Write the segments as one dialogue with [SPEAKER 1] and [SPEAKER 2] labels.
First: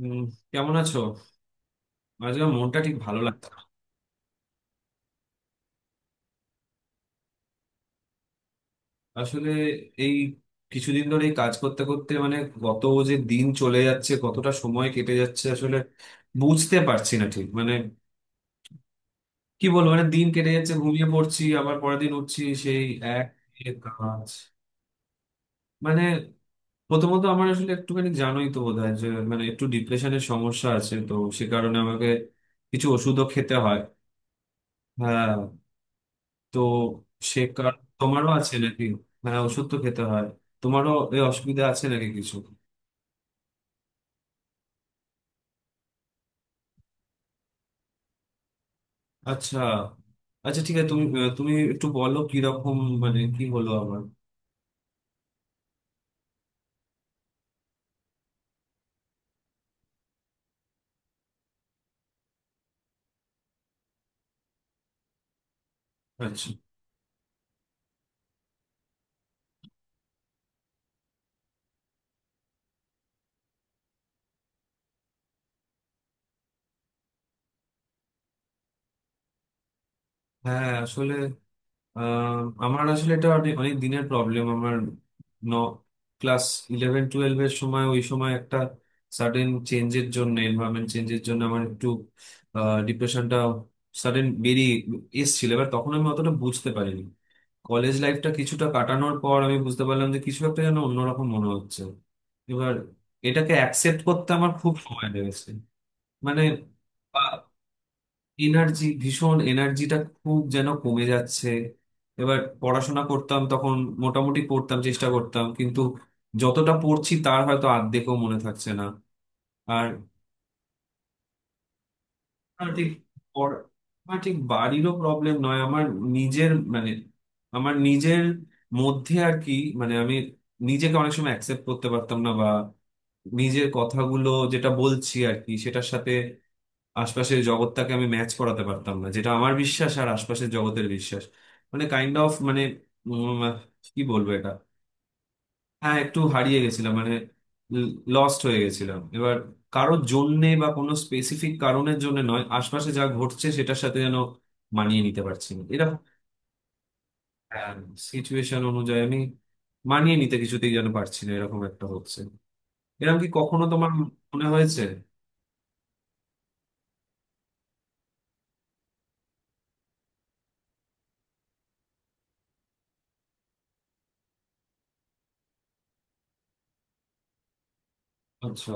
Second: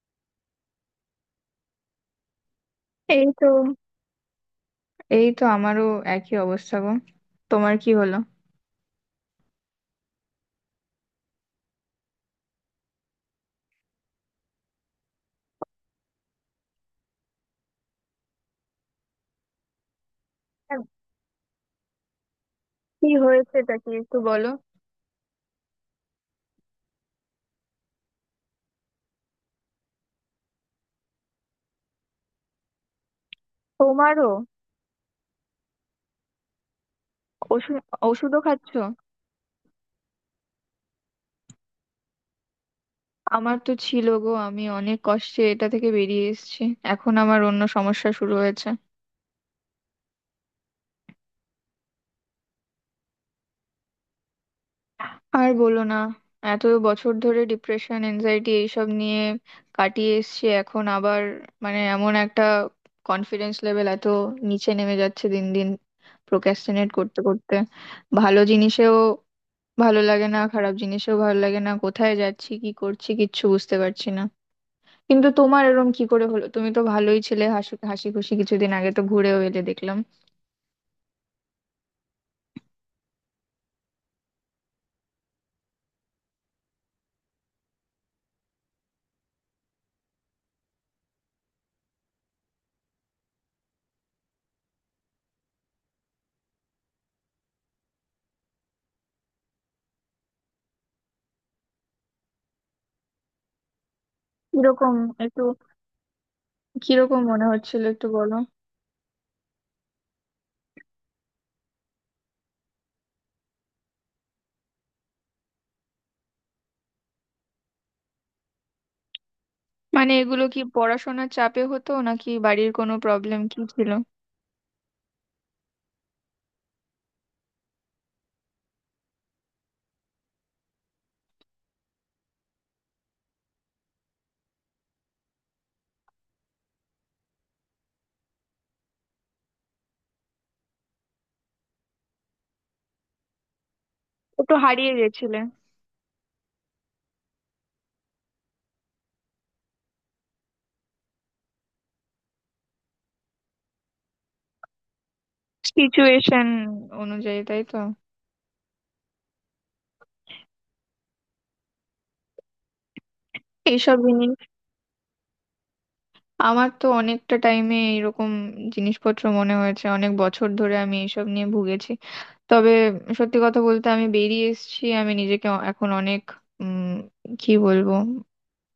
[SPEAKER 1] উম, কেমন আছো? আজকে আমার মনটা ঠিক ভালো
[SPEAKER 2] এই
[SPEAKER 1] লাগছে
[SPEAKER 2] তো
[SPEAKER 1] না।
[SPEAKER 2] এই তো, আমারও একই অবস্থা গো। তোমার কি হলো?
[SPEAKER 1] আসলে এই কিছুদিন ধরে এই কাজ করতে করতে মানে কত যে দিন চলে যাচ্ছে, কতটা সময় কেটে যাচ্ছে আসলে বুঝতে পারছি না ঠিক। মানে কি বলবো, মানে দিন কেটে যাচ্ছে,
[SPEAKER 2] হ্যাঁ,
[SPEAKER 1] ঘুমিয়ে পড়ছি, আবার পরের দিন উঠছি সেই
[SPEAKER 2] কি
[SPEAKER 1] এক
[SPEAKER 2] হয়েছে,
[SPEAKER 1] এ
[SPEAKER 2] এটা কি একটু
[SPEAKER 1] কাজ।
[SPEAKER 2] বলো?
[SPEAKER 1] মানে প্রথমত আমার আসলে একটুখানি জানোই তো বোধ হয় যে মানে একটু ডিপ্রেশনের সমস্যা আছে তো, সে কারণে আমাকে কিছু ওষুধও খেতে হয়।
[SPEAKER 2] তোমারও?
[SPEAKER 1] হ্যাঁ, তো
[SPEAKER 2] ওষুধ
[SPEAKER 1] তোমারও
[SPEAKER 2] ওষুধও
[SPEAKER 1] আছে
[SPEAKER 2] খাচ্ছ?
[SPEAKER 1] নাকি? মানে ওষুধ তো খেতে হয়। তোমারও এই অসুবিধা আছে নাকি কিছু?
[SPEAKER 2] আমার তো ছিল গো, আমি অনেক কষ্টে এটা থেকে বেরিয়ে এসেছি। এখন আমার অন্য সমস্যা শুরু হয়েছে।
[SPEAKER 1] আচ্ছা, আচ্ছা ঠিক আছে, তুমি তুমি একটু বলো কিরকম, মানে কি হলো আমার।
[SPEAKER 2] আর বলো না, এত বছর ধরে ডিপ্রেশন এনজাইটি এইসব নিয়ে কাটিয়ে এসেছি, এখন আবার মানে এমন একটা কনফিডেন্স লেভেল এত নিচে নেমে যাচ্ছে দিন দিন।
[SPEAKER 1] আচ্ছা,
[SPEAKER 2] প্রোক্রাস্টিনেট করতে করতে ভালো জিনিসেও ভালো লাগে না, খারাপ জিনিসও ভালো লাগে না, কোথায় যাচ্ছি কি করছি কিচ্ছু বুঝতে পারছি না। কিন্তু তোমার এরকম কি করে হলো? তুমি তো ভালোই ছিলে, হাসি হাসি খুশি, কিছুদিন আগে তো ঘুরেও এলে দেখলাম।
[SPEAKER 1] হ্যাঁ আসলে আহ, আমার আসলে এটা অনেক অনেক দিনের প্রবলেম আমার। ন ক্লাস ইলেভেন টুয়েলভ এর সময়, ওই সময় একটা সাডেন চেঞ্জের জন্য, এনভায়রনমেন্ট চেঞ্জের জন্য আমার একটু ডিপ্রেশনটা সাডেন বেরিয়ে এসেছিল। এবার তখন আমি অতটা বুঝতে পারিনি। কলেজ লাইফটা কিছুটা কাটানোর পর আমি বুঝতে পারলাম যে কিছু একটা যেন অন্যরকম মনে হচ্ছে। এবার এটাকে অ্যাকসেপ্ট করতে আমার খুব
[SPEAKER 2] কিরকম?
[SPEAKER 1] সময়
[SPEAKER 2] একটু
[SPEAKER 1] লেগেছে। মানে
[SPEAKER 2] কিরকম মনে হচ্ছিল একটু বলো।
[SPEAKER 1] এনার্জি, ভীষণ এনার্জিটা খুব যেন কমে যাচ্ছে। এবার পড়াশোনা করতাম তখন, মোটামুটি পড়তাম, চেষ্টা করতাম, কিন্তু যতটা পড়ছি তার হয়তো অর্ধেকও মনে থাকছে না। আর
[SPEAKER 2] মানে এগুলো কি পড়াশোনার চাপে হতো নাকি
[SPEAKER 1] আমার
[SPEAKER 2] বাড়ির
[SPEAKER 1] ঠিক
[SPEAKER 2] কোনো প্রবলেম
[SPEAKER 1] পর-
[SPEAKER 2] কি ছিল?
[SPEAKER 1] আমার ঠিক বাড়িরও প্রবলেম নয়, আমার নিজের মানে, আমার নিজের মধ্যে আর কি। মানে আমি নিজেকে অনেক সময় অ্যাকসেপ্ট করতে পারতাম না, বা নিজের কথাগুলো যেটা বলছি আর কি সেটার সাথে আশপাশের জগৎটাকে আমি ম্যাচ করাতে পারতাম না, যেটা আমার বিশ্বাস আর আশপাশের জগতের বিশ্বাস মানে কাইন্ড অফ মানে উম, কি বলবো এটা।
[SPEAKER 2] একটু হারিয়ে গেছিলে?
[SPEAKER 1] হ্যাঁ একটু হারিয়ে গেছিলাম, মানে লস্ট হয়ে গেছিলাম। এবার কারোর জন্যে বা কোনো স্পেসিফিক কারণের জন্য নয়, আশপাশে যা ঘটছে সেটার সাথে যেন মানিয়ে নিতে পারছি না এরকম।
[SPEAKER 2] সিচুয়েশন অনুযায়ী, তাই তো?
[SPEAKER 1] সিচুয়েশন অনুযায়ী আমি মানিয়ে নিতে কিছুতেই যেন পারছি না, এরকম একটা হচ্ছে। এরকম কি কখনো তোমার
[SPEAKER 2] এইসব জিনিস
[SPEAKER 1] মনে হয়েছে?
[SPEAKER 2] আমার তো অনেকটা টাইমে এরকম জিনিসপত্র মনে হয়েছে, অনেক বছর ধরে আমি এইসব নিয়ে ভুগেছি। তবে সত্যি কথা বলতে আমি বেরিয়ে এসেছি, আমি নিজেকে এখন অনেক উম কি বলবো,
[SPEAKER 1] আচ্ছা,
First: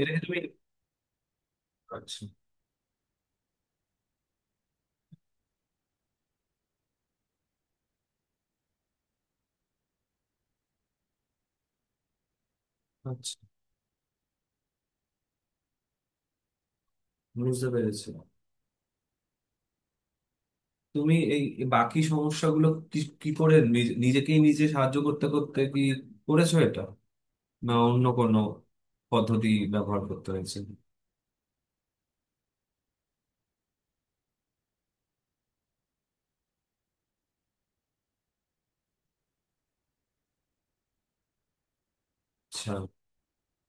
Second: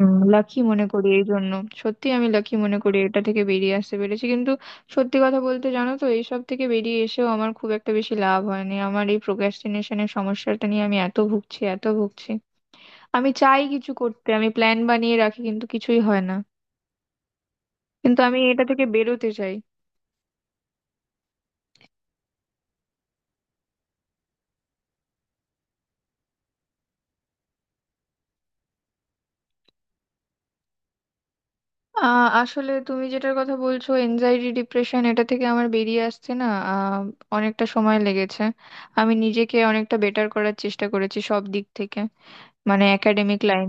[SPEAKER 1] এটা কি তুমি।
[SPEAKER 2] লাকি মনে করি এই জন্য। সত্যি
[SPEAKER 1] আচ্ছা,
[SPEAKER 2] আমি লাকি মনে করি এটা থেকে বেরিয়ে আসতে পেরেছি, কিন্তু সত্যি কথা বলতে জানো তো, এইসব থেকে বেরিয়ে এসেও আমার খুব একটা বেশি লাভ হয়নি, আমার এই প্রোক্রাস্টিনেশনের সমস্যাটা নিয়ে আমি এত ভুগছি, এত ভুগছি। আমি
[SPEAKER 1] আচ্ছা
[SPEAKER 2] চাই কিছু করতে, আমি প্ল্যান বানিয়ে রাখি কিন্তু কিছুই হয় না।
[SPEAKER 1] বুঝতে পেরেছি।
[SPEAKER 2] কিন্তু আমি এটা থেকে বেরোতে চাই।
[SPEAKER 1] তুমি এই এই বাকি সমস্যাগুলো কি কি করে নিজেকেই নিজে সাহায্য করতে করতে কি করেছো এটা, না অন্য কোনো পদ্ধতি ব্যবহার করতে হয়েছে?
[SPEAKER 2] আসলে তুমি যেটার কথা বলছো এনজাইটি ডিপ্রেশন এটা থেকে আমার বেরিয়ে আসতে না, আহ, অনেকটা সময় লেগেছে। আমি নিজেকে অনেকটা বেটার করার চেষ্টা করেছি সব দিক থেকে।
[SPEAKER 1] আচ্ছা,
[SPEAKER 2] মানে একাডেমিক লাইন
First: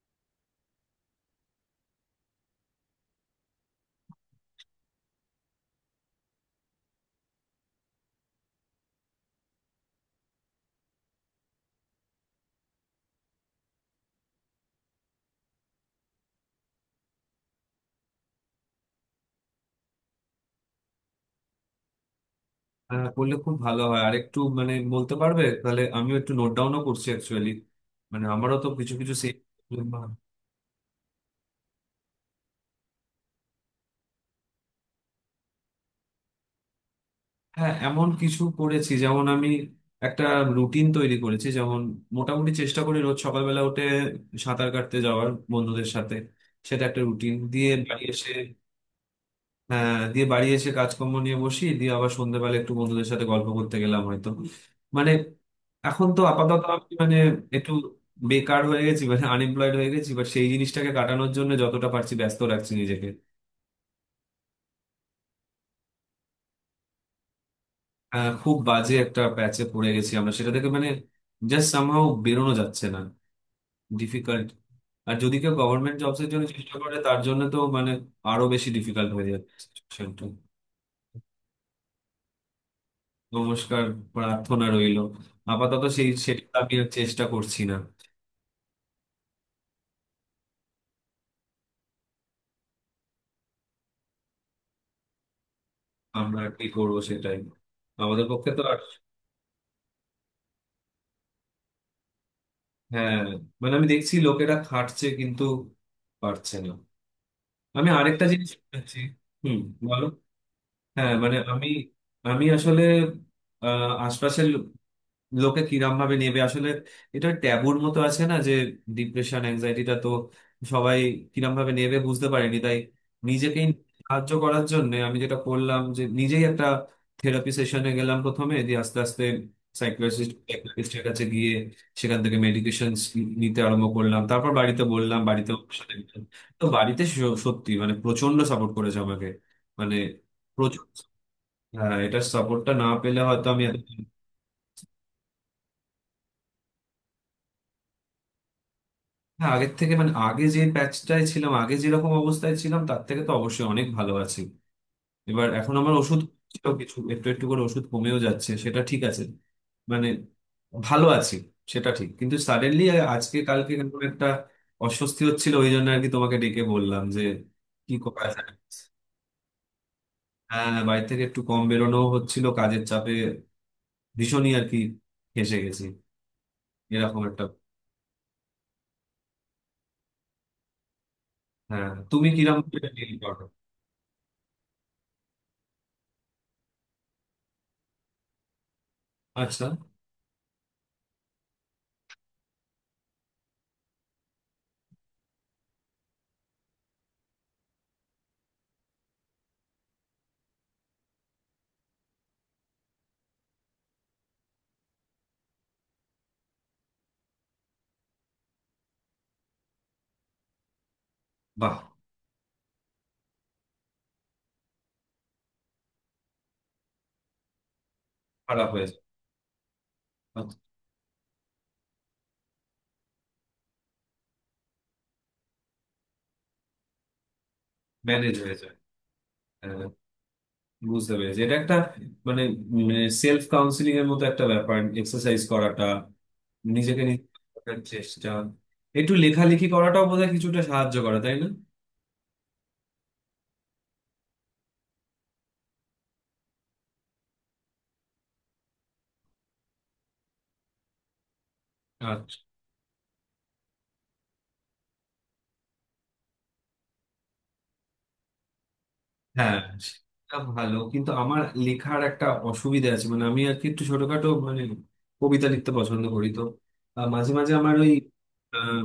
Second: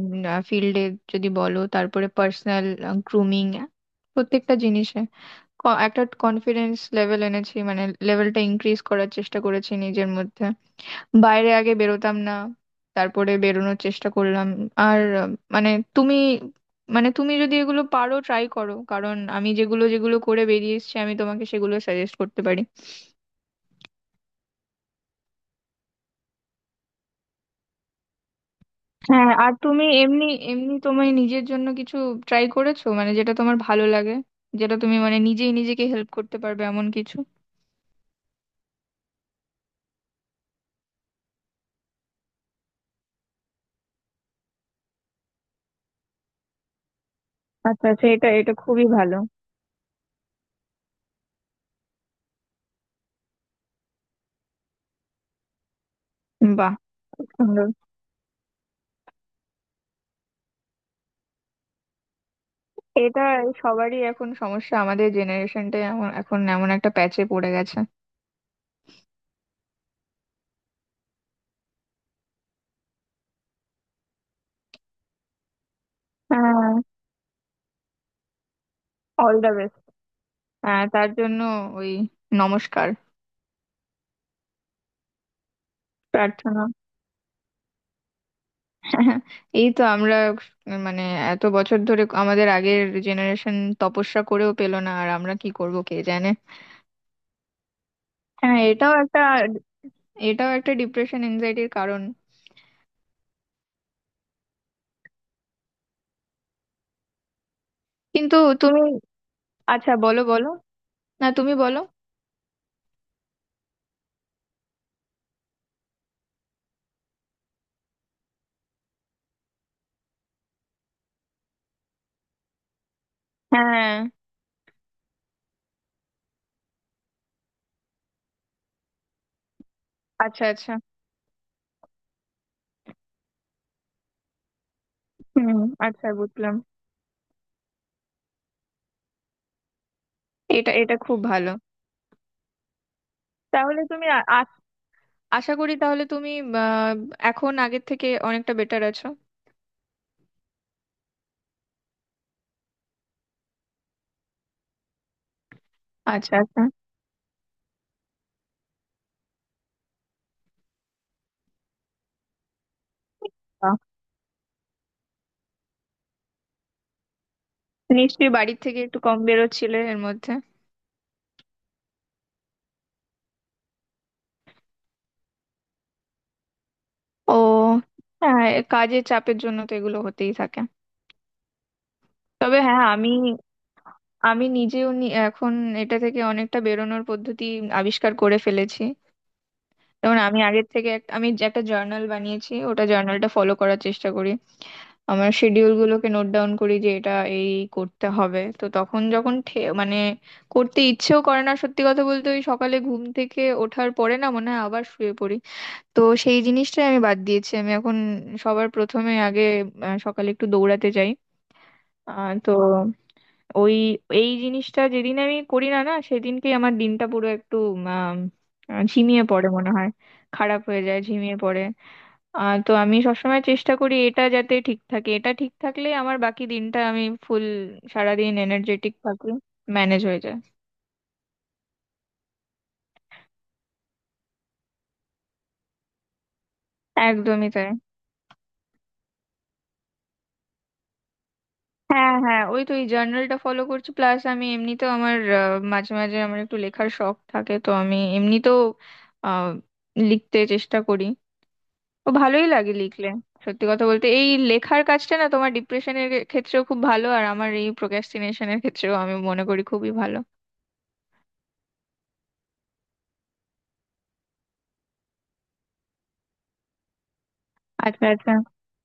[SPEAKER 2] ফিল্ডে যদি বলো, তারপরে পার্সোনাল গ্রুমিং, প্রত্যেকটা জিনিসে একটা কনফিডেন্স লেভেল এনেছি, মানে লেভেলটা ইনক্রিজ করার চেষ্টা করেছি নিজের মধ্যে। বাইরে আগে বেরোতাম না, তারপরে বেরোনোর চেষ্টা করলাম। আর মানে তুমি যদি এগুলো পারো ট্রাই করো, কারণ আমি যেগুলো যেগুলো করে বেরিয়ে এসেছি আমি তোমাকে সেগুলো সাজেস্ট করতে পারি।
[SPEAKER 1] হ্যাঁ করলে খুব ভালো হয়। আর একটু মানে বলতে পারবে তাহলে আমিও একটু নোট ডাউনও করছি অ্যাকচুয়ালি। মানে আমারও তো কিছু কিছু
[SPEAKER 2] হ্যাঁ,
[SPEAKER 1] সেই।
[SPEAKER 2] আর তুমি এমনি এমনি তোমার নিজের জন্য কিছু ট্রাই করেছো? মানে যেটা তোমার ভালো লাগে, যেটা তুমি মানে নিজেই নিজেকে হেল্প করতে পারবে এমন কিছু?
[SPEAKER 1] হ্যাঁ এমন কিছু করেছি যেমন আমি একটা রুটিন তৈরি করেছি, যেমন মোটামুটি চেষ্টা করি রোজ সকালবেলা উঠে সাঁতার কাটতে যাওয়ার বন্ধুদের সাথে, সেটা একটা রুটিন। দিয়ে
[SPEAKER 2] আচ্ছা
[SPEAKER 1] বাড়ি
[SPEAKER 2] আচ্ছা, এটা
[SPEAKER 1] এসে
[SPEAKER 2] এটা খুবই ভালো।
[SPEAKER 1] দিয়ে বাড়ি এসে কাজকর্ম নিয়ে বসি, দিয়ে আবার সন্ধ্যেবেলা একটু বন্ধুদের সাথে গল্প করতে গেলাম হয়তো। মানে এখন তো আপাতত
[SPEAKER 2] বাহ,
[SPEAKER 1] আমি মানে
[SPEAKER 2] খুব সুন্দর।
[SPEAKER 1] একটু বেকার হয়ে গেছি, মানে আনএমপ্লয়েড হয়ে গেছি, বাট সেই জিনিসটাকে কাটানোর জন্য যতটা পারছি ব্যস্ত রাখছি নিজেকে।
[SPEAKER 2] এটা সবারই এখন সমস্যা, আমাদের জেনারেশনটাই এমন, এখন এমন একটা প্যাচে পড়ে গেছে।
[SPEAKER 1] খুব বাজে একটা প্যাচে পড়ে গেছি আমরা, সেটা থেকে মানে জাস্ট সামহাও বেরোনো যাচ্ছে না, ডিফিকাল্ট। আর যদি কেউ গভর্নমেন্ট জবস এর জন্য
[SPEAKER 2] হ্যাঁ।
[SPEAKER 1] চেষ্টা করে তার জন্য তো মানে আরো বেশি ডিফিকাল্ট হয়ে
[SPEAKER 2] অল দ্য
[SPEAKER 1] যাচ্ছে
[SPEAKER 2] বেস্ট।
[SPEAKER 1] situation টা।
[SPEAKER 2] হ্যাঁ তার জন্য ওই নমস্কার।
[SPEAKER 1] নমস্কার, প্রার্থনা রইলো। আপাতত সেই সেটা
[SPEAKER 2] প্রার্থনা।
[SPEAKER 1] আমি আর চেষ্টা করছি না।
[SPEAKER 2] এই তো আমরা মানে এত বছর ধরে আমাদের আগের জেনারেশন তপস্যা করেও পেল না, আর আমরা কি করব কে জানে।
[SPEAKER 1] আমরা কি করবো সেটাই, আমাদের পক্ষে
[SPEAKER 2] হ্যাঁ,
[SPEAKER 1] তো আর।
[SPEAKER 2] এটাও একটা ডিপ্রেশন এনজাইটির কারণ।
[SPEAKER 1] হ্যাঁ, মানে আমি দেখছি লোকেরা খাটছে কিন্তু পারছে না। আমি আরেকটা
[SPEAKER 2] কিন্তু
[SPEAKER 1] জিনিস
[SPEAKER 2] তুমি,
[SPEAKER 1] শুনেছি। হুম,
[SPEAKER 2] আচ্ছা
[SPEAKER 1] বলো।
[SPEAKER 2] বলো বলো।
[SPEAKER 1] হ্যাঁ
[SPEAKER 2] না
[SPEAKER 1] মানে
[SPEAKER 2] তুমি
[SPEAKER 1] আমি,
[SPEAKER 2] বলো।
[SPEAKER 1] আমি আসলে আশপাশের লোকে কিরম ভাবে নেবে আসলে, এটা ট্যাবুর মতো আছে না যে ডিপ্রেশন অ্যাংজাইটিটা তো সবাই কিরম ভাবে নেবে বুঝতে পারেনি, তাই নিজেকেই
[SPEAKER 2] হ্যাঁ।
[SPEAKER 1] সাহায্য করার জন্য আমি যেটা করলাম যে নিজেই একটা থেরাপি সেশনে গেলাম প্রথমে। দিয়ে আস্তে আস্তে সাইকিয়াট্রিস্ট,
[SPEAKER 2] আচ্ছা আচ্ছা।
[SPEAKER 1] সাইকিয়াট্রিস্টের কাছে গিয়ে সেখান থেকে মেডিকেশন নিতে আরম্ভ করলাম, তারপর বাড়িতে বললাম, বাড়িতে
[SPEAKER 2] হুম।
[SPEAKER 1] ওর সাথে
[SPEAKER 2] আচ্ছা
[SPEAKER 1] গেলাম।
[SPEAKER 2] বুঝলাম।
[SPEAKER 1] তো বাড়িতে সত্যি মানে প্রচন্ড সাপোর্ট করেছে আমাকে, মানে
[SPEAKER 2] এটা
[SPEAKER 1] প্রচুর।
[SPEAKER 2] এটা খুব ভালো।
[SPEAKER 1] হ্যাঁ এটার সাপোর্টটা না পেলে হয়তো আমি এত।
[SPEAKER 2] তাহলে তুমি আশা করি তাহলে তুমি আহ, এখন আগের থেকে অনেকটা বেটার আছো?
[SPEAKER 1] না আগের থেকে মানে আগে যে প্যাচটায় ছিলাম, আগে যেরকম অবস্থায় ছিলাম তার থেকে তো অবশ্যই অনেক ভালো আছি। এবার এখন আমার ওষুধ
[SPEAKER 2] আচ্ছা আচ্ছা।
[SPEAKER 1] ছিল কিছু, একটু একটু করে ওষুধ কমেও যাচ্ছে, সেটা ঠিক আছে। মানে ভালো আছি সেটা ঠিক, কিন্তু সাডেনলি আজকে কালকে কেমন একটা অস্বস্তি হচ্ছিল, ওই জন্য আর কি তোমাকে ডেকে বললাম যে কি করা
[SPEAKER 2] নিশ্চয়ই
[SPEAKER 1] যায়।
[SPEAKER 2] বাড়ির থেকে একটু কম বেরোচ্ছিলে এর মধ্যে?
[SPEAKER 1] হ্যাঁ বাড়ি থেকে একটু কম বেরোনো হচ্ছিল কাজের চাপে, ভীষণই আর কি, ফেঁসে গেছি এরকম
[SPEAKER 2] ও,
[SPEAKER 1] একটা।
[SPEAKER 2] হ্যাঁ, কাজের চাপের জন্য তো এগুলো হতেই থাকে।
[SPEAKER 1] হ্যাঁ তুমি
[SPEAKER 2] তবে
[SPEAKER 1] কিরকম
[SPEAKER 2] হ্যাঁ
[SPEAKER 1] করে deal
[SPEAKER 2] আমি,
[SPEAKER 1] করো?
[SPEAKER 2] নিজেও এখন এটা থেকে অনেকটা বেরোনোর পদ্ধতি আবিষ্কার করে ফেলেছি।
[SPEAKER 1] আচ্ছা,
[SPEAKER 2] যেমন আমি আগের থেকে আমি যে একটা জার্নাল বানিয়েছি, ওটা জার্নালটা ফলো করার চেষ্টা করি। আমার শিডিউল গুলোকে নোট ডাউন করি যে এটা এই করতে হবে। তো তখন যখন মানে করতে ইচ্ছেও করে না, সত্যি কথা বলতে ওই সকালে ঘুম থেকে ওঠার পরে না, মনে হয় আবার শুয়ে পড়ি। তো সেই জিনিসটাই আমি বাদ দিয়েছি, আমি এখন সবার প্রথমে আগে সকালে একটু দৌড়াতে যাই।
[SPEAKER 1] বাহ।
[SPEAKER 2] তো ওই এই জিনিসটা যেদিন আমি করি না, না সেদিনকেই আমার দিনটা পুরো একটু আম,
[SPEAKER 1] খারাপ হয়েছে।
[SPEAKER 2] ঝিমিয়ে পড়ে মনে হয়, খারাপ হয়ে যায়, ঝিমিয়ে পড়ে। তো আমি সবসময় চেষ্টা করি এটা যাতে ঠিক থাকে, এটা ঠিক থাকলে আমার বাকি দিনটা আমি ফুল, সারাদিন
[SPEAKER 1] ম্যানেজ হয়ে যায়।
[SPEAKER 2] এনার্জেটিক থাকি।
[SPEAKER 1] হ্যাঁ,
[SPEAKER 2] ম্যানেজ হয়ে যায়।
[SPEAKER 1] বুঝতে পেরেছি। এটা একটা মানে সেলফ কাউন্সিলিং এর মতো একটা ব্যাপার, এক্সারসাইজ করাটা, নিজেকে নিজে
[SPEAKER 2] একদমই তাই।
[SPEAKER 1] চেষ্টা। একটু লেখালেখি করাটাও বোধহয় কিছুটা সাহায্য করে তাই
[SPEAKER 2] হ্যাঁ, হ্যাঁ, ওই তো এই জার্নালটা ফলো করছি, প্লাস আমি এমনিতেও আমার, মাঝে মাঝে আমার একটু লেখার শখ থাকে তো আমি এমনিতেও আহ, লিখতে চেষ্টা করি। ও,
[SPEAKER 1] না?
[SPEAKER 2] ভালোই লাগে লিখলে। সত্যি কথা বলতে এই লেখার কাজটা না তোমার ডিপ্রেশনের ক্ষেত্রেও খুব ভালো, আর আমার এই প্রোক্রাস্টিনেশনের ক্ষেত্রেও আমি মনে
[SPEAKER 1] হ্যাঁ
[SPEAKER 2] করি খুবই ভালো।
[SPEAKER 1] সেটা ভালো, কিন্তু আমার লেখার একটা অসুবিধা আছে, মানে আমি আর কি একটু ছোটখাটো মানে কবিতা লিখতে পছন্দ করি তো। মাঝে মাঝে আমার ওই
[SPEAKER 2] আচ্ছা আচ্ছা।
[SPEAKER 1] আহ,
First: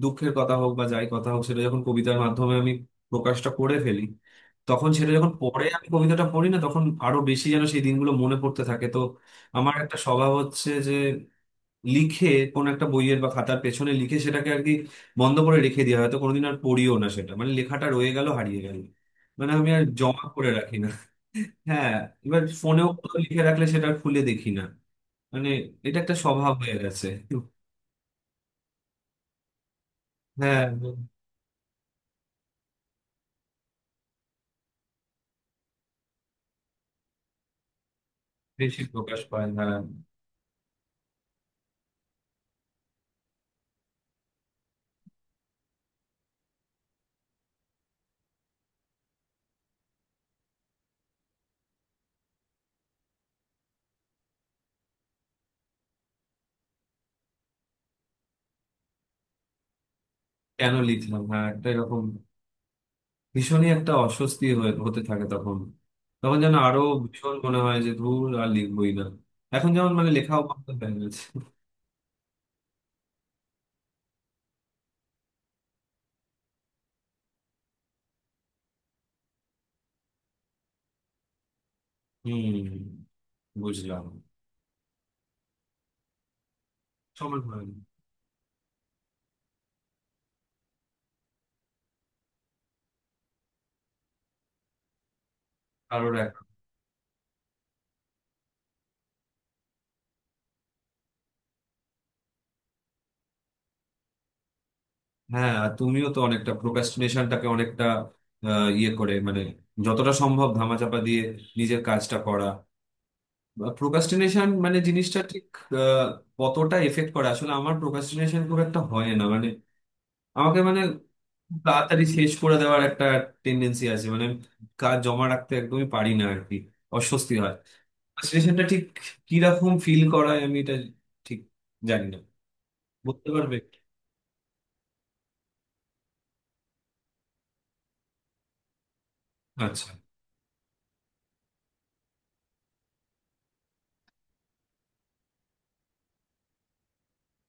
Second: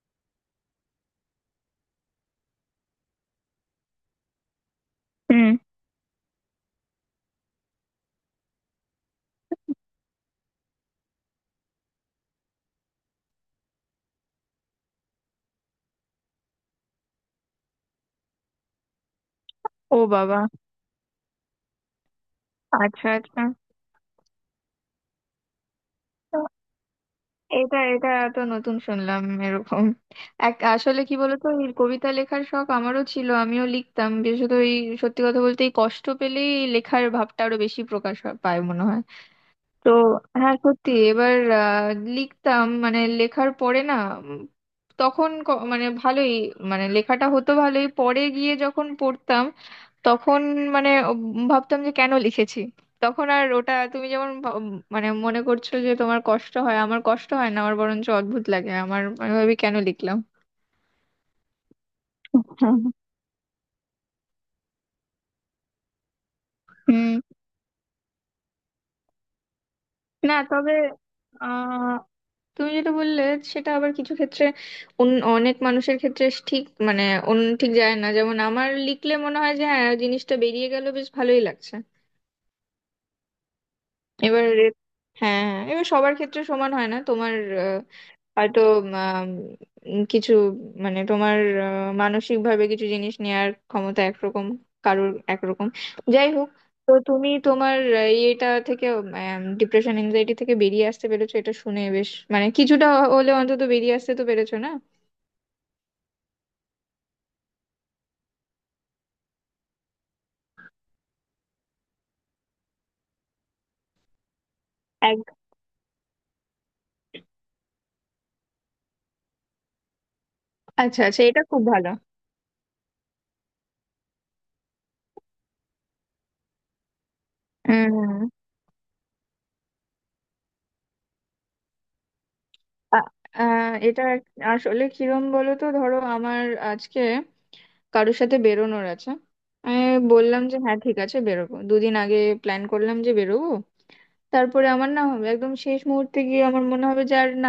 [SPEAKER 1] দুঃখের কথা হোক বা যাই কথা হোক, সেটা যখন কবিতার মাধ্যমে আমি প্রকাশটা করে ফেলি, তখন সেটা, যখন
[SPEAKER 2] হুম।
[SPEAKER 1] পরে আমি কবিতাটা পড়ি না তখন আরো বেশি যেন সেই দিনগুলো মনে পড়তে থাকে তো। আমার একটা স্বভাব হচ্ছে যে লিখে কোন একটা বইয়ের বা খাতার পেছনে লিখে সেটাকে আর কি বন্ধ করে রেখে দেওয়া, হয়তো কোনোদিন আর পড়িও না সেটা, মানে লেখাটা রয়ে গেল, হারিয়ে গেল। মানে আমি আর
[SPEAKER 2] ও
[SPEAKER 1] জমা
[SPEAKER 2] বাবা।
[SPEAKER 1] করে রাখি না। হ্যাঁ, এবার ফোনেও
[SPEAKER 2] আচ্ছা
[SPEAKER 1] কোথাও লিখে
[SPEAKER 2] আচ্ছা।
[SPEAKER 1] রাখলে সেটা আর খুলে দেখি না, মানে এটা একটা স্বভাব হয়ে গেছে।
[SPEAKER 2] এটা এটা তো নতুন শুনলাম এরকম। এক,
[SPEAKER 1] হ্যাঁ
[SPEAKER 2] আসলে কি বলতো, এই কবিতা লেখার শখ আমারও ছিল, আমিও লিখতাম, বিশেষত এই সত্যি কথা বলতে এই কষ্ট পেলেই এই লেখার ভাবটা আরো বেশি প্রকাশ পায়
[SPEAKER 1] বেশি
[SPEAKER 2] মনে হয়।
[SPEAKER 1] প্রকাশ পায় না।
[SPEAKER 2] তো হ্যাঁ সত্যি, এবার আহ, লিখতাম মানে লেখার পরে না, উম, তখন মানে ভালোই, মানে লেখাটা হতো ভালোই, পরে গিয়ে যখন পড়তাম, তখন মানে ভাবতাম যে কেন লিখেছি। তখন আর ওটা তুমি যেমন ভাব- উম মানে মনে করছো যে তোমার কষ্ট হয়, আমার কষ্ট হয় না, আমার বরঞ্চ অদ্ভুত লাগে, আমার আমি ভাবি কেন লিখলাম।
[SPEAKER 1] কেন লিখলাম, হ্যাঁ একটা এরকম ভীষণই একটা অস্বস্তি হয়ে হতে থাকে তখন, তখন যেন আরো
[SPEAKER 2] হুম।
[SPEAKER 1] ভীষণ মনে হয় যে ধুর আর লিখবই না। এখন যেমন মানে
[SPEAKER 2] না
[SPEAKER 1] লেখাও বন্ধ
[SPEAKER 2] তবে
[SPEAKER 1] হয়ে গেছে।
[SPEAKER 2] আহ তুমি যেটা বললে সেটা আবার কিছু ক্ষেত্রে অনেক মানুষের ক্ষেত্রে ঠিক মানে অন্য ঠিক যায় না, যেমন আমার লিখলে মনে হয় যে হ্যাঁ জিনিসটা বেরিয়ে গেল, বেশ ভালোই লাগছে।
[SPEAKER 1] হম, বুঝলাম।
[SPEAKER 2] এবার হ্যাঁ হ্যাঁ, এবার সবার ক্ষেত্রে সমান হয় না, তোমার
[SPEAKER 1] সময় হয় না।
[SPEAKER 2] আহ, হয়তো কিছু মানে তোমার মানসিক ভাবে কিছু জিনিস নেয়ার ক্ষমতা একরকম, কারোর একরকম।
[SPEAKER 1] কারোর
[SPEAKER 2] যাই
[SPEAKER 1] এক।
[SPEAKER 2] হোক, তো তুমি তোমার ইয়েটা থেকে ডিপ্রেশন এনজাইটি থেকে বেরিয়ে আসতে পেরেছো, এটা শুনে বেশ, মানে কিছুটা হলে অন্তত বেরিয়ে আসতে তো পেরেছো, না?
[SPEAKER 1] হ্যাঁ আর তুমিও তো অনেকটা প্রোক্রাস্টিনেশনটাকে অনেকটা ইয়ে করে, মানে যতটা সম্ভব ধামাচাপা দিয়ে নিজের কাজটা করা। প্রোক্রাস্টিনেশন মানে জিনিসটা
[SPEAKER 2] এক,
[SPEAKER 1] ঠিক আহ, কতটা এফেক্ট করে আসলে, আমার প্রোক্রাস্টিনেশন খুব একটা হয় না, মানে আমাকে মানে
[SPEAKER 2] আচ্ছা আচ্ছা এটা
[SPEAKER 1] খুব
[SPEAKER 2] খুব ভালো।
[SPEAKER 1] তাড়াতাড়ি শেষ করে দেওয়ার একটা টেন্ডেন্সি আছে, মানে আমি কাজ জমা রাখতে একদমই পারি না আর কি, অস্বস্তি হয়।
[SPEAKER 2] হুম।
[SPEAKER 1] প্রোক্রাস্টিনেশনটা ঠিক কিরকম ফিল করায় আমি এটা ঠিক জানি না,
[SPEAKER 2] আ-
[SPEAKER 1] বলতে
[SPEAKER 2] আ,
[SPEAKER 1] পারবে?
[SPEAKER 2] এটা আসলে কিরম বলো তো, ধরো আমার আজকে কারোর সাথে বেরোনোর আছে। আমি
[SPEAKER 1] আচ্ছা,
[SPEAKER 2] বললাম যে হ্যাঁ ঠিক আছে বেরোবো, দুদিন আগে প্ল্যান করলাম যে বেরোবো, তারপরে আমার না হবে একদম শেষ মুহূর্তে গিয়ে আমার মনে হবে যে আর না,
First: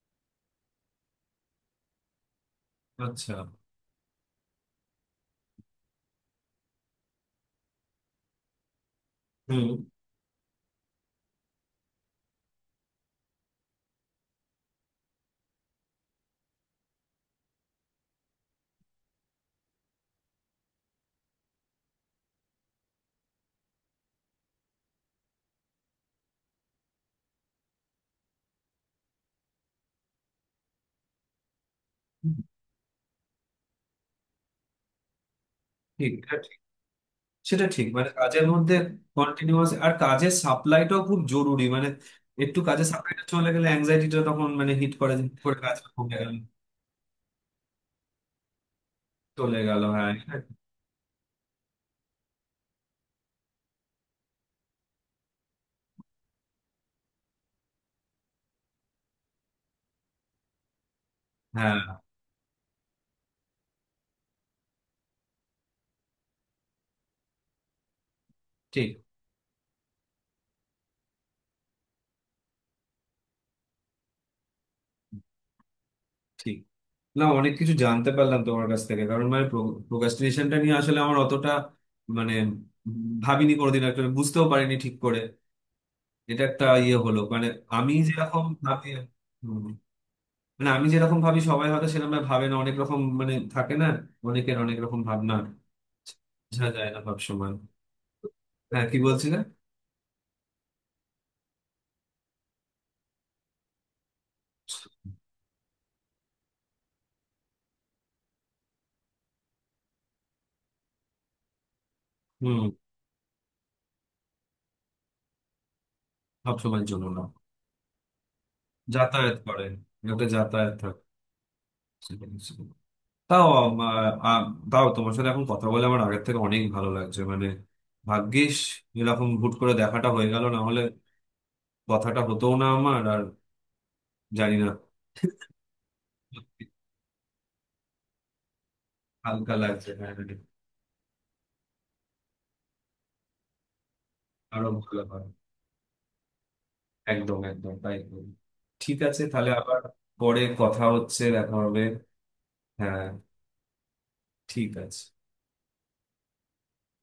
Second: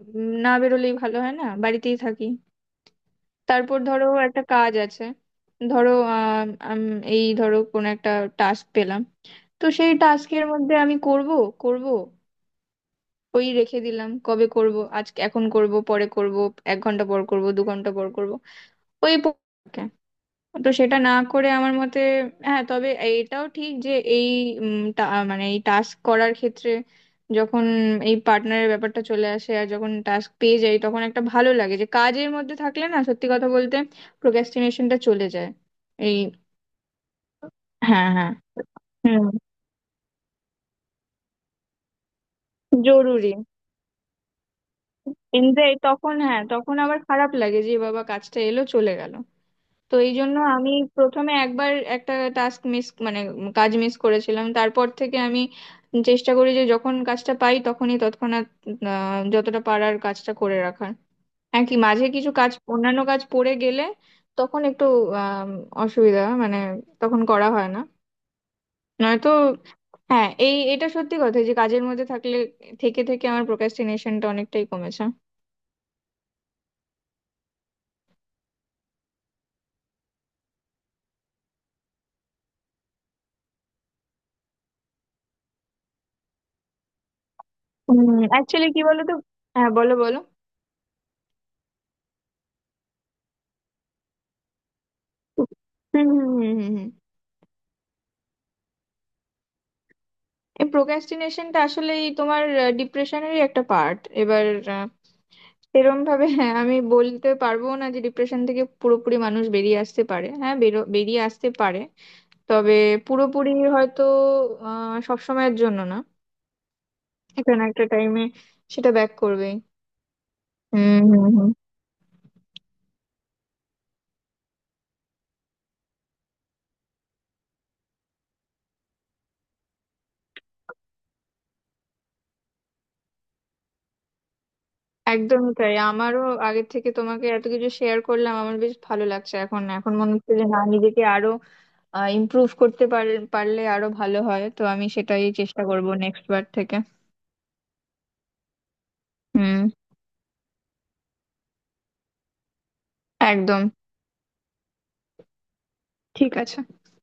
[SPEAKER 2] না বেরোলেই ভালো হয়, না বাড়িতেই থাকি।
[SPEAKER 1] আচ্ছা।
[SPEAKER 2] তারপর ধরো একটা কাজ আছে, ধরো আহ আম, এই ধরো কোন একটা টাস্ক পেলাম। তো
[SPEAKER 1] হুম।
[SPEAKER 2] সেই টাস্কের মধ্যে আমি করব করব, ওই রেখে দিলাম কবে করব, আজকে এখন করব, পরে করব, 1 ঘন্টা পর করব, 2 ঘন্টা পর করব, ওই, তো সেটা না করে আমার মতে, হ্যাঁ তবে এটাও ঠিক যে এই উম, টা- মানে এই টাস্ক করার ক্ষেত্রে যখন এই পার্টনারের ব্যাপারটা চলে আসে, আর যখন টাস্ক পেয়ে যাই তখন একটা ভালো লাগে যে কাজের মধ্যে থাকলে না, সত্যি কথা বলতে প্রোক্রাস্টিনেশনটা চলে যায়।
[SPEAKER 1] ঠিক,
[SPEAKER 2] এই,
[SPEAKER 1] এটা ঠিক। সেটা ঠিক,
[SPEAKER 2] হ্যাঁ
[SPEAKER 1] মানে
[SPEAKER 2] হ্যাঁ,
[SPEAKER 1] কাজের মধ্যে
[SPEAKER 2] হুম,
[SPEAKER 1] কন্টিনিউয়াস। আর কাজের সাপ্লাইটাও খুব জরুরি, মানে একটু কাজের সাপ্লাইটা
[SPEAKER 2] জরুরি।
[SPEAKER 1] চলে গেলে অ্যাংজাইটিটা তখন মানে হিট করে যে, করে
[SPEAKER 2] কিন্তু এই
[SPEAKER 1] কাজ
[SPEAKER 2] তখন,
[SPEAKER 1] কমে গেল,
[SPEAKER 2] হ্যাঁ তখন আবার খারাপ লাগে যে বাবা কাজটা এলো চলে গেল।
[SPEAKER 1] চলে গেল
[SPEAKER 2] তো
[SPEAKER 1] হ্যাঁ।
[SPEAKER 2] এই জন্য আমি প্রথমে একবার একটা টাস্ক মিস মানে কাজ মিস করেছিলাম, তারপর থেকে আমি চেষ্টা করি যে যখন কাজটা পাই তখনই তৎক্ষণাৎ যতটা পারার কাজটা করে রাখার। হ্যাঁ কি
[SPEAKER 1] হ্যাঁ,
[SPEAKER 2] মাঝে কিছু কাজ অন্যান্য কাজ পড়ে গেলে তখন একটু আম, অসুবিধা মানে তখন করা হয় না,
[SPEAKER 1] ঠিক,
[SPEAKER 2] নয়তো, হ্যাঁ এই এটা সত্যি কথা যে কাজের মধ্যে থাকলে থেকে থেকে আমার প্রোক্রাস্টিনেশনটা অনেকটাই কমেছে।
[SPEAKER 1] ঠিক। না অনেক কিছু জানতে পারলাম তোমার কাছ থেকে, কারণ মানে প্রোক্রাস্টিনেশনটা নিয়ে আসলে আমার অতটা মানে ভাবিনি কোনোদিন, একটা বুঝতেও পারিনি ঠিক করে। এটা একটা ইয়ে হলো, মানে আমি
[SPEAKER 2] হুম,
[SPEAKER 1] যেরকম
[SPEAKER 2] অ্যাকচুয়ালি কি
[SPEAKER 1] ভাবি।
[SPEAKER 2] বলো তো। হ্যাঁ বলো বলো।
[SPEAKER 1] মানে আমি যেরকম ভাবি সবাই হয়তো সেরকম ভাবে না, অনেক রকম মানে থাকে না, অনেকের অনেক রকম ভাবনা,
[SPEAKER 2] হুম হুম হুম
[SPEAKER 1] বোঝা
[SPEAKER 2] হুম হুম।
[SPEAKER 1] যায় না সব সময়। হ্যাঁ কি বলছিলেন?
[SPEAKER 2] এই প্রোক্রাস্টিনেশনটা আসলেই তোমার ডিপ্রেশনেরই একটা পার্ট। এবার আহ, এরম ভাবে হ্যাঁ আমি বলতে পারবো না যে ডিপ্রেশন থেকে পুরোপুরি মানুষ বেরিয়ে আসতে পারে, হ্যাঁ বেরিয়ে আসতে পারে।
[SPEAKER 1] হম।
[SPEAKER 2] তবে পুরোপুরি হয়তো সবসময়ের জন্য না,
[SPEAKER 1] সবসময়ের জন্য না।
[SPEAKER 2] একটা না একটা টাইমে সেটা ব্যাক
[SPEAKER 1] যাতায়াত
[SPEAKER 2] করবেই।
[SPEAKER 1] করে, একটা যাতায়াত
[SPEAKER 2] হুম
[SPEAKER 1] থাকে।
[SPEAKER 2] হুম হুম।
[SPEAKER 1] তাও আ, তাও তোমার সাথে এখন কথা বলে আমার আগের থেকে অনেক ভালো লাগছে, মানে ভাগ্যিস এরকম হুট করে দেখাটা হয়ে গেল, না হলে কথাটা হতো না আমার আর, জানি না।
[SPEAKER 2] একদমই তাই আমারও, আগের থেকে তোমাকে এত কিছু শেয়ার করলাম আমার বেশ ভালো লাগছে,
[SPEAKER 1] হালকা
[SPEAKER 2] এখন
[SPEAKER 1] লাগছে,
[SPEAKER 2] এখন মনে
[SPEAKER 1] হ্যাঁ।
[SPEAKER 2] হচ্ছে যে না নিজেকে আরো ইমপ্রুভ করতে পারলে আরো ভালো হয়, তো
[SPEAKER 1] আরো
[SPEAKER 2] আমি
[SPEAKER 1] ভালো
[SPEAKER 2] সেটাই
[SPEAKER 1] হয়।
[SPEAKER 2] চেষ্টা করব নেক্সট বার থেকে।
[SPEAKER 1] একদম, একদম তাই করবো। ঠিক আছে, তাহলে
[SPEAKER 2] হুম।
[SPEAKER 1] আবার পরে কথা হচ্ছে, দেখা হবে। হ্যাঁ
[SPEAKER 2] একদম।
[SPEAKER 1] ঠিক আছে।
[SPEAKER 2] ঠিক আছে।